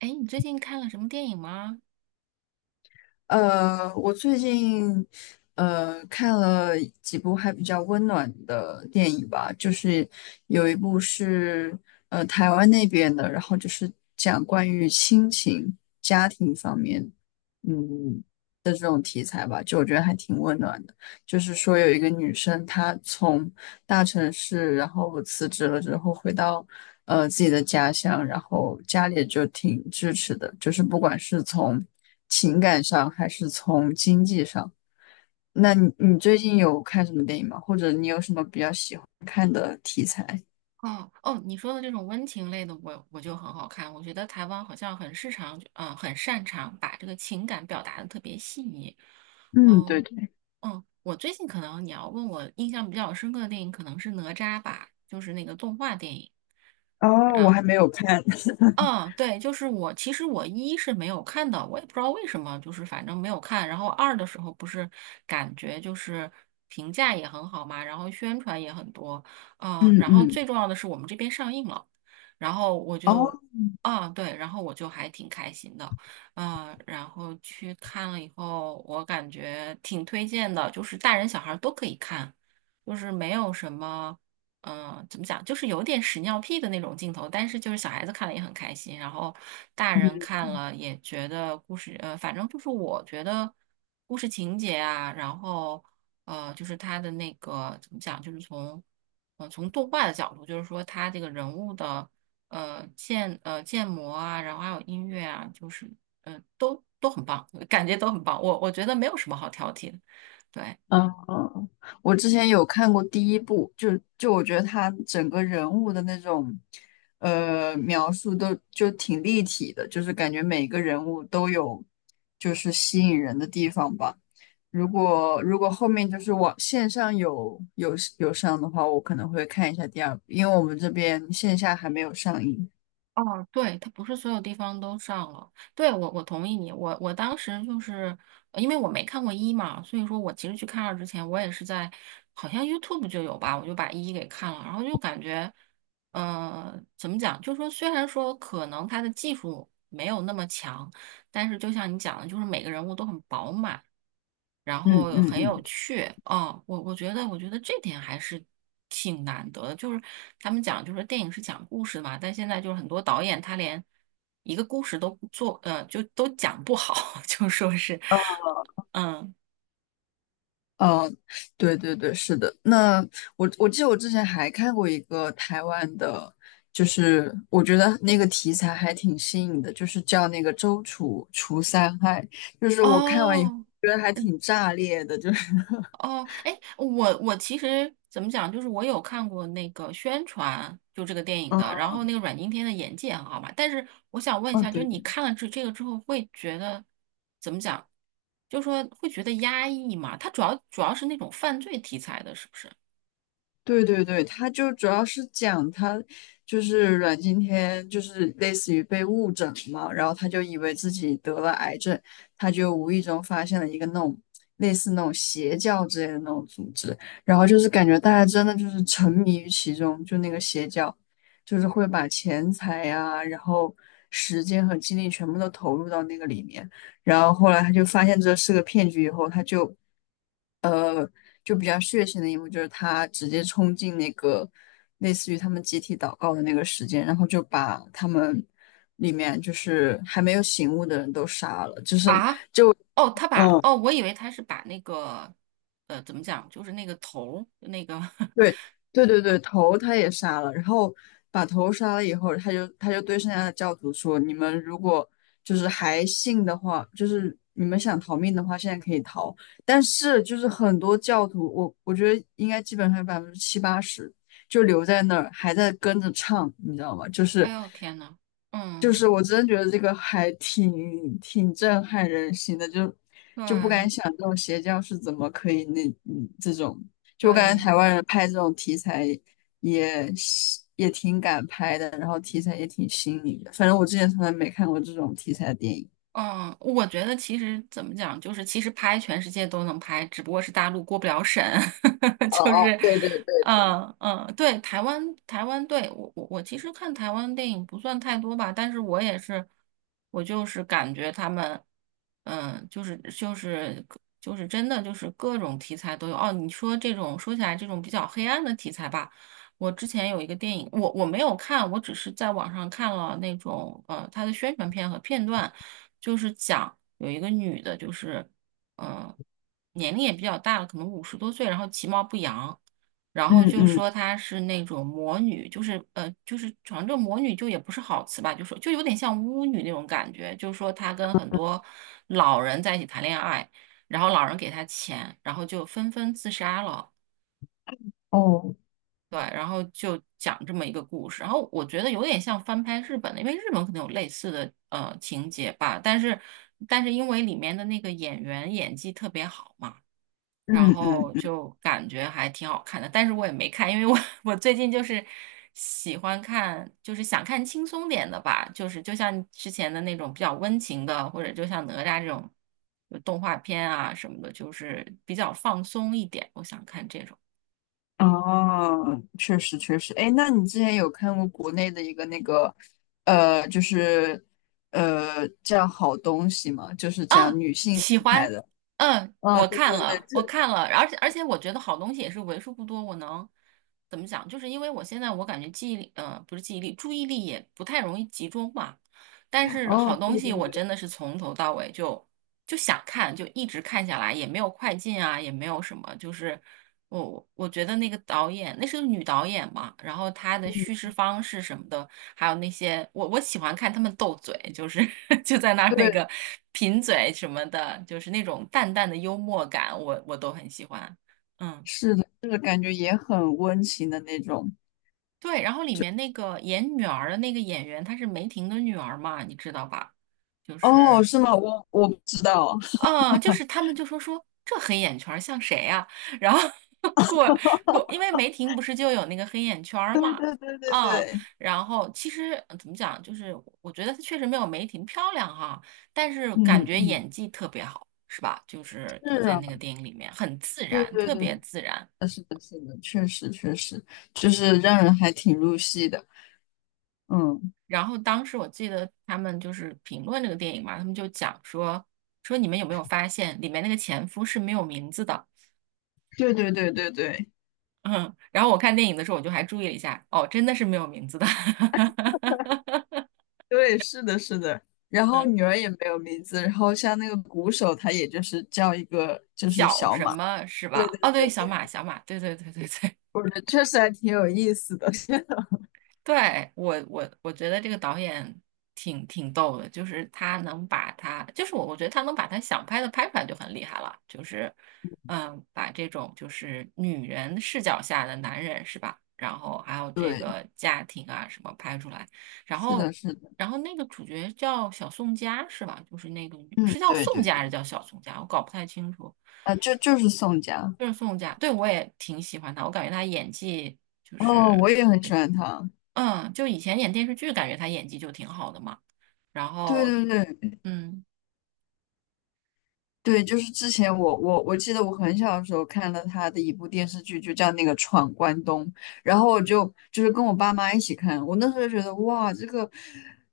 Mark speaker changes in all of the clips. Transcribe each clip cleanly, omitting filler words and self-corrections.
Speaker 1: 哎，你最近看了什么电影吗？
Speaker 2: 我最近看了几部还比较温暖的电影吧，就是有一部是台湾那边的，然后就是讲关于亲情、家庭方面，嗯，就是说有一个女生她从大城市，然后辞职了之后回到自己的家乡，然后家里就挺支持的，就是不管是从情感上还是从经济上。那你最近有看什么电影吗？或者你有什么比较喜欢看的题材？
Speaker 1: 哦哦，你说的这种温情类的我就很好看。我觉得台湾好像很擅长，很擅长把这个情感表达的特别细腻。
Speaker 2: 嗯，对
Speaker 1: 嗯、
Speaker 2: 对。
Speaker 1: 嗯，我最近可能你要问我印象比较深刻的电影，可能是《哪吒》吧，就是那个动画电影。
Speaker 2: 哦，我还没有看。
Speaker 1: 嗯，对，就是我，其实我一是没有看的，我也不知道为什么，就是反正没有看。然后二的时候不是感觉就是评价也很好嘛，然后宣传也很多，
Speaker 2: 嗯
Speaker 1: 然后
Speaker 2: 嗯。
Speaker 1: 最重要的是我们这边上映了，然后我
Speaker 2: 哦，
Speaker 1: 就，啊，对，然后我就还挺开心的，然后去看了以后，我感觉挺推荐的，就是大人小孩儿都可以看，就是没有什么。嗯，怎么讲，就是有点屎尿屁的那种镜头，但是就是小孩子看了也很开心，然后大人
Speaker 2: 嗯。
Speaker 1: 看了也觉得故事，反正就是我觉得故事情节啊，然后就是他的那个怎么讲，就是从动画的角度，就是说他这个人物的建模啊，然后还有音乐啊，就是呃都很棒，感觉都很棒，我觉得没有什么好挑剔的，对。
Speaker 2: 嗯，嗯我之前有看过第一部，就我觉得他整个人物的那种，描述都就挺立体的，就是感觉每个人物都有就是吸引人的地方吧。如果后面就是网线上有上的话，我可能会看一下第二部，因为我们这边线下还没有上映。
Speaker 1: 哦，对，它不是所有地方都上了。对，我同意你。我当时就是因为我没看过一嘛，所以说我其实去看二之前，我也是在好像 YouTube 就有吧，我就把一给看了，然后就感觉，呃，怎么讲？就是说虽然说可能它的技术没有那么强，但是就像你讲的，就是每个人物都很饱满，然
Speaker 2: 嗯
Speaker 1: 后
Speaker 2: 嗯
Speaker 1: 很有
Speaker 2: 嗯。
Speaker 1: 趣。哦，我觉得，我觉得这点还是挺难得的。就是他们讲，就是电影是讲故事嘛，但现在就是很多导演他连一个故事都不做，就都讲不好，就说是，嗯，
Speaker 2: 哦，对对对，是的。那我记得我之前还看过一个台湾的，就是我觉得那个题材还挺新颖的，就是叫那个《周楚除三害》，就是我看完以后
Speaker 1: 哦。
Speaker 2: 觉得还挺炸裂的，就是
Speaker 1: 哦，哎，我其实怎么讲，就是我有看过那个宣传，就这个电影
Speaker 2: 嗯
Speaker 1: 的，然后那个阮经天的演技也很好嘛。但是我想问一
Speaker 2: 嗯，
Speaker 1: 下，就是
Speaker 2: 对。
Speaker 1: 你看了这个之后，会觉得怎么讲？就说会觉得压抑嘛？他主要是那种犯罪题材的，是不是？
Speaker 2: 对对对，他就主要是讲他就是阮经天，就是类似于被误诊了嘛，然后他就以为自己得了癌症，他就无意中发现了一个那种类似那种邪教之类的那种组织，然后就是感觉大家真的就是沉迷于其中，就那个邪教，就是会把钱财呀、然后时间和精力全部都投入到那个里面，然后后来他就发现这是个骗局以后，他就比较血腥的一幕，就是他直接冲进那个类似于他们集体祷告的那个时间，然后就把他们里面就是还没有醒悟的人都杀了，就是。
Speaker 1: 啊，哦，他把
Speaker 2: 嗯，
Speaker 1: 哦，我以为他是把那个怎么讲，就是那个头儿那个，
Speaker 2: 对对对对，头他也杀了，然后把头杀了以后，他就对剩下的教徒说：“你们如果就是还信的话，就是你们想逃命的话，现在可以逃。但是就是很多教徒，我觉得应该基本上有70-80%就留在那儿，还在跟着唱，你知道吗？就
Speaker 1: 哎
Speaker 2: 是
Speaker 1: 呦天呐，嗯，
Speaker 2: 我真的觉得这个还挺震撼人心的，就不敢
Speaker 1: 对
Speaker 2: 想这种邪教是怎么可以那这种，就我感觉
Speaker 1: 对。
Speaker 2: 台湾人拍这种题材也也挺敢拍的，然后题材也挺新颖的，反正我之前从来没看过这种题材的电影。
Speaker 1: 嗯，我觉得其实怎么讲，就是其实拍全世界都能拍，只不过是大陆过不了审，
Speaker 2: 哦
Speaker 1: 就
Speaker 2: 哦，
Speaker 1: 是，
Speaker 2: 对对对对，
Speaker 1: 嗯嗯，对，台湾台湾，对，我其实看台湾电影不算太多吧，但是我也是，我就是感觉他们，嗯，就是真的就是各种题材都有。哦，你说这种说起来这种比较黑暗的题材吧。我之前有一个电影，我没有看，我只是在网上看了那种它的宣传片和片段。就是讲有一个女的，就是嗯，年龄也比较大了，可能五十多岁，然后其貌不扬，然后
Speaker 2: 嗯
Speaker 1: 就
Speaker 2: 嗯，
Speaker 1: 说她是那种魔女，就是就是反正这魔女就也不是好词吧，就说就有点像巫女那种感觉，就是说她跟很多老人在一起谈恋爱，然后老人给她钱，然后就纷纷自杀了。
Speaker 2: 哦，
Speaker 1: 对，然后就讲这么一个故事，然后我觉得有点像翻拍日本的，因为日本可能有类似的情节吧，但是因为里面的那个演员演技特别好嘛，然
Speaker 2: 嗯
Speaker 1: 后
Speaker 2: 嗯。
Speaker 1: 就感觉还挺好看的，但是我也没看，因为我 我最近就是喜欢看，就是想看轻松点的吧，就是就像之前的那种比较温情的，或者就像哪吒这种就动画片啊什么的，就是比较放松一点，我想看这种。
Speaker 2: 哦，确实确实，哎，那你之前有看过国内的一个那个，就是叫好东西吗？就是讲
Speaker 1: 啊，
Speaker 2: 女性
Speaker 1: 喜
Speaker 2: 题材
Speaker 1: 欢，
Speaker 2: 的。
Speaker 1: 嗯，
Speaker 2: 哦，
Speaker 1: 我
Speaker 2: 对
Speaker 1: 看
Speaker 2: 对对，
Speaker 1: 了，
Speaker 2: 这
Speaker 1: 我看了，而且我觉得好东西也是为数不多，我能怎么讲？就是因为我现在我感觉记忆力，嗯，不是记忆力，注意力也不太容易集中嘛，但是
Speaker 2: 哦，
Speaker 1: 好
Speaker 2: 对
Speaker 1: 东西
Speaker 2: 对
Speaker 1: 我
Speaker 2: 对，
Speaker 1: 真的是从头到尾就想看，就一直看下来，也没有快进啊，也没有什么，就是我觉得那个导演，那是个女导演嘛，然后她的
Speaker 2: 嗯，
Speaker 1: 叙事方式什么的，还有那些我喜欢看他们斗嘴，就是 就在那儿那
Speaker 2: 对，
Speaker 1: 个贫嘴什么的，就是那种淡淡的幽默感，我都很喜欢。嗯，
Speaker 2: 是的，就是感觉也很温情的那种。
Speaker 1: 对，然后里面那个演女儿的那个演员，她是梅婷的女儿嘛，你知道吧？就
Speaker 2: 哦，
Speaker 1: 是
Speaker 2: 是吗？我不知道。
Speaker 1: 嗯，就是 他们就说说这黑眼圈儿像谁呀、然后 过过，因为梅婷不是就有那个黑眼圈儿
Speaker 2: 对
Speaker 1: 嘛，
Speaker 2: 对对对
Speaker 1: 嗯，
Speaker 2: 对，
Speaker 1: 然后其实怎么讲，就是我觉得她确实没有梅婷漂亮哈、但是感
Speaker 2: 嗯
Speaker 1: 觉
Speaker 2: 嗯，
Speaker 1: 演技特别好，是吧？就是就
Speaker 2: 是
Speaker 1: 在
Speaker 2: 啊，
Speaker 1: 那个电影里面很自
Speaker 2: 对
Speaker 1: 然，
Speaker 2: 对
Speaker 1: 特
Speaker 2: 对，
Speaker 1: 别自然。
Speaker 2: 是的，是的，确实确实，就是让人还挺入戏的。嗯，
Speaker 1: 然后当时我记得他们就是评论这个电影嘛，他们就讲说你们有没有发现里面那个前夫是没有名字的。
Speaker 2: 对对对对对。
Speaker 1: 嗯，然后我看电影的时候，我就还注意了一下，哦，真的是没有名字的，
Speaker 2: 对，是的，是的。然后
Speaker 1: 嗯，
Speaker 2: 女儿也没有名字，然后像那个鼓手，他也就是叫一个就是
Speaker 1: 小
Speaker 2: 小
Speaker 1: 什
Speaker 2: 马。
Speaker 1: 么是
Speaker 2: 对
Speaker 1: 吧？
Speaker 2: 对
Speaker 1: 哦，对，
Speaker 2: 对
Speaker 1: 小
Speaker 2: 对，
Speaker 1: 马，小马，对对对对对，
Speaker 2: 我觉得确实还挺有意思的。
Speaker 1: 对，我觉得这个导演挺逗的，就是他能把他，就是我觉得他能把他想拍的拍出来就很厉害了，就是嗯，把这种就是女人视角下的男人是吧？然后还有这
Speaker 2: 对，
Speaker 1: 个家庭啊什么拍出来，然
Speaker 2: 是的，
Speaker 1: 后
Speaker 2: 是的，
Speaker 1: 然后那个主角叫小宋佳是吧？就是那个女
Speaker 2: 嗯，
Speaker 1: 是叫
Speaker 2: 对
Speaker 1: 宋
Speaker 2: 对
Speaker 1: 佳还
Speaker 2: 对，
Speaker 1: 是叫小宋佳？我搞不太清楚，
Speaker 2: 啊，就是宋佳，
Speaker 1: 就是宋佳，对我也挺喜欢她，我感觉她演技。就
Speaker 2: 哦，
Speaker 1: 是。
Speaker 2: 我也很喜欢他。
Speaker 1: 嗯，就以前演电视剧，感觉他演技就挺好的嘛。然
Speaker 2: 对
Speaker 1: 后，
Speaker 2: 对对，
Speaker 1: 嗯
Speaker 2: 对，就是之前我记得我很小的时候看了他的一部电视剧，就叫那个《闯关东》，然后我就跟我爸妈一起看，我那时候就觉得哇，这个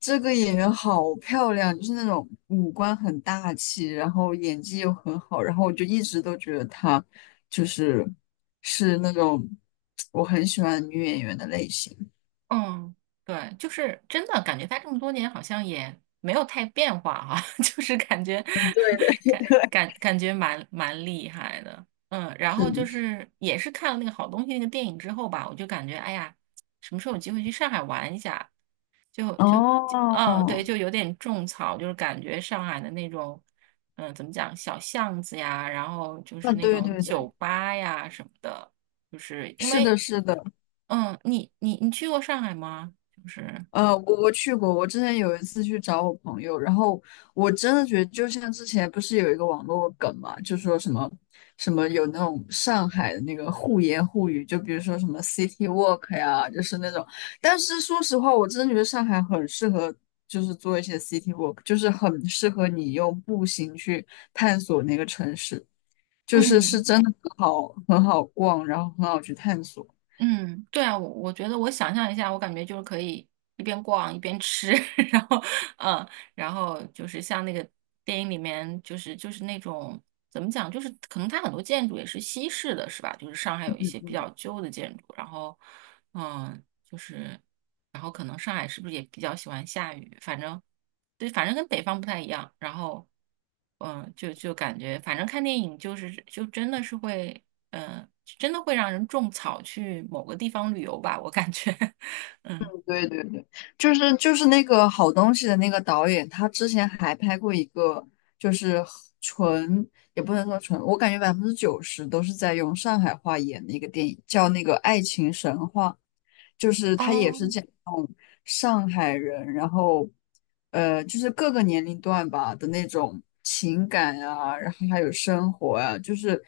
Speaker 2: 这个演员好漂亮，就是那种五官很大气，然后演技又很好，然后我就一直都觉得她就是那种我很喜欢的女演员的类型。
Speaker 1: 嗯，对，就是真的感觉他这么多年好像也没有太变化哈、就是感觉
Speaker 2: 嗯，对的，
Speaker 1: 感
Speaker 2: 对，
Speaker 1: 感觉蛮厉害的。嗯，然
Speaker 2: 是
Speaker 1: 后就
Speaker 2: 的，是
Speaker 1: 是也是看了那个好东西那个电影之后吧，我就感觉哎呀，什么时候有机会去上海玩一下？就嗯，对，
Speaker 2: 哦，
Speaker 1: 就有点种草，就是感觉上海的那种，嗯，怎么讲，小巷子呀，然后就是
Speaker 2: 啊，
Speaker 1: 那
Speaker 2: 对
Speaker 1: 种
Speaker 2: 对
Speaker 1: 酒
Speaker 2: 对，
Speaker 1: 吧呀什么的，就是因
Speaker 2: 是的，
Speaker 1: 为，
Speaker 2: 是的，
Speaker 1: 嗯，你去过上海吗？就是。
Speaker 2: 我去过，我之前有一次去找我朋友，然后我真的觉得，就像之前不是有一个网络梗嘛，就说什么什么有那种上海的那个互言互语，就比如说什么 city walk 呀，就是那种。但是说实话，我真的觉得上海很适合，就是做一些 city walk，就是很适合你用步行去探索那个城市，就是
Speaker 1: 嗯。
Speaker 2: 真的很好很好逛，然后很好去探索。
Speaker 1: 嗯，对啊，我觉得我想象一下，我感觉就是可以一边逛一边吃，然后嗯，然后就是像那个电影里面，那种怎么讲，就是可能它很多建筑也是西式的，是吧？就是上海
Speaker 2: 嗯
Speaker 1: 有一些比
Speaker 2: 嗯。
Speaker 1: 较旧的建筑，然后嗯。就是，然后可能上海是不是也比较喜欢下雨？反正，对，反正跟北方不太一样。然后，嗯，就感觉，反正看电影就是就真的是会，嗯，真的会让人种草去某个地方旅游吧，我感觉，嗯，
Speaker 2: 对对对，就是那个好东西的那个导演，他之前还拍过一个，就是纯也不能说纯，我感觉90%都是在用上海话演的一个电影，叫那个《爱情神话》。就是他也
Speaker 1: 哦。
Speaker 2: 是这种上海人，然后就是各个年龄段吧的那种情感啊，然后还有生活啊，就是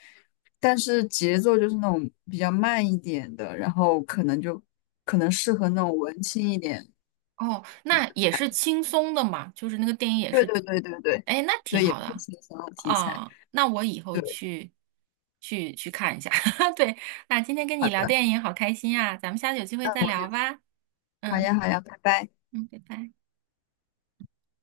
Speaker 2: 但是节奏就是那种比较慢一点的，然后可能适合那种文青一点。
Speaker 1: 哦，那也是轻松的嘛，就是那个电影也
Speaker 2: 对
Speaker 1: 是，
Speaker 2: 对对对对
Speaker 1: 哎，那挺
Speaker 2: 对，也
Speaker 1: 好
Speaker 2: 是
Speaker 1: 的
Speaker 2: 挺想要题材。
Speaker 1: 啊，那我以后
Speaker 2: 对，
Speaker 1: 去看一下。对，那今天跟你
Speaker 2: 好
Speaker 1: 聊
Speaker 2: 的，
Speaker 1: 电影好开心啊，咱们下次有机会
Speaker 2: 那
Speaker 1: 再
Speaker 2: 我
Speaker 1: 聊
Speaker 2: 也
Speaker 1: 吧。
Speaker 2: 好
Speaker 1: 嗯
Speaker 2: 呀好呀，拜拜。
Speaker 1: 嗯，拜拜。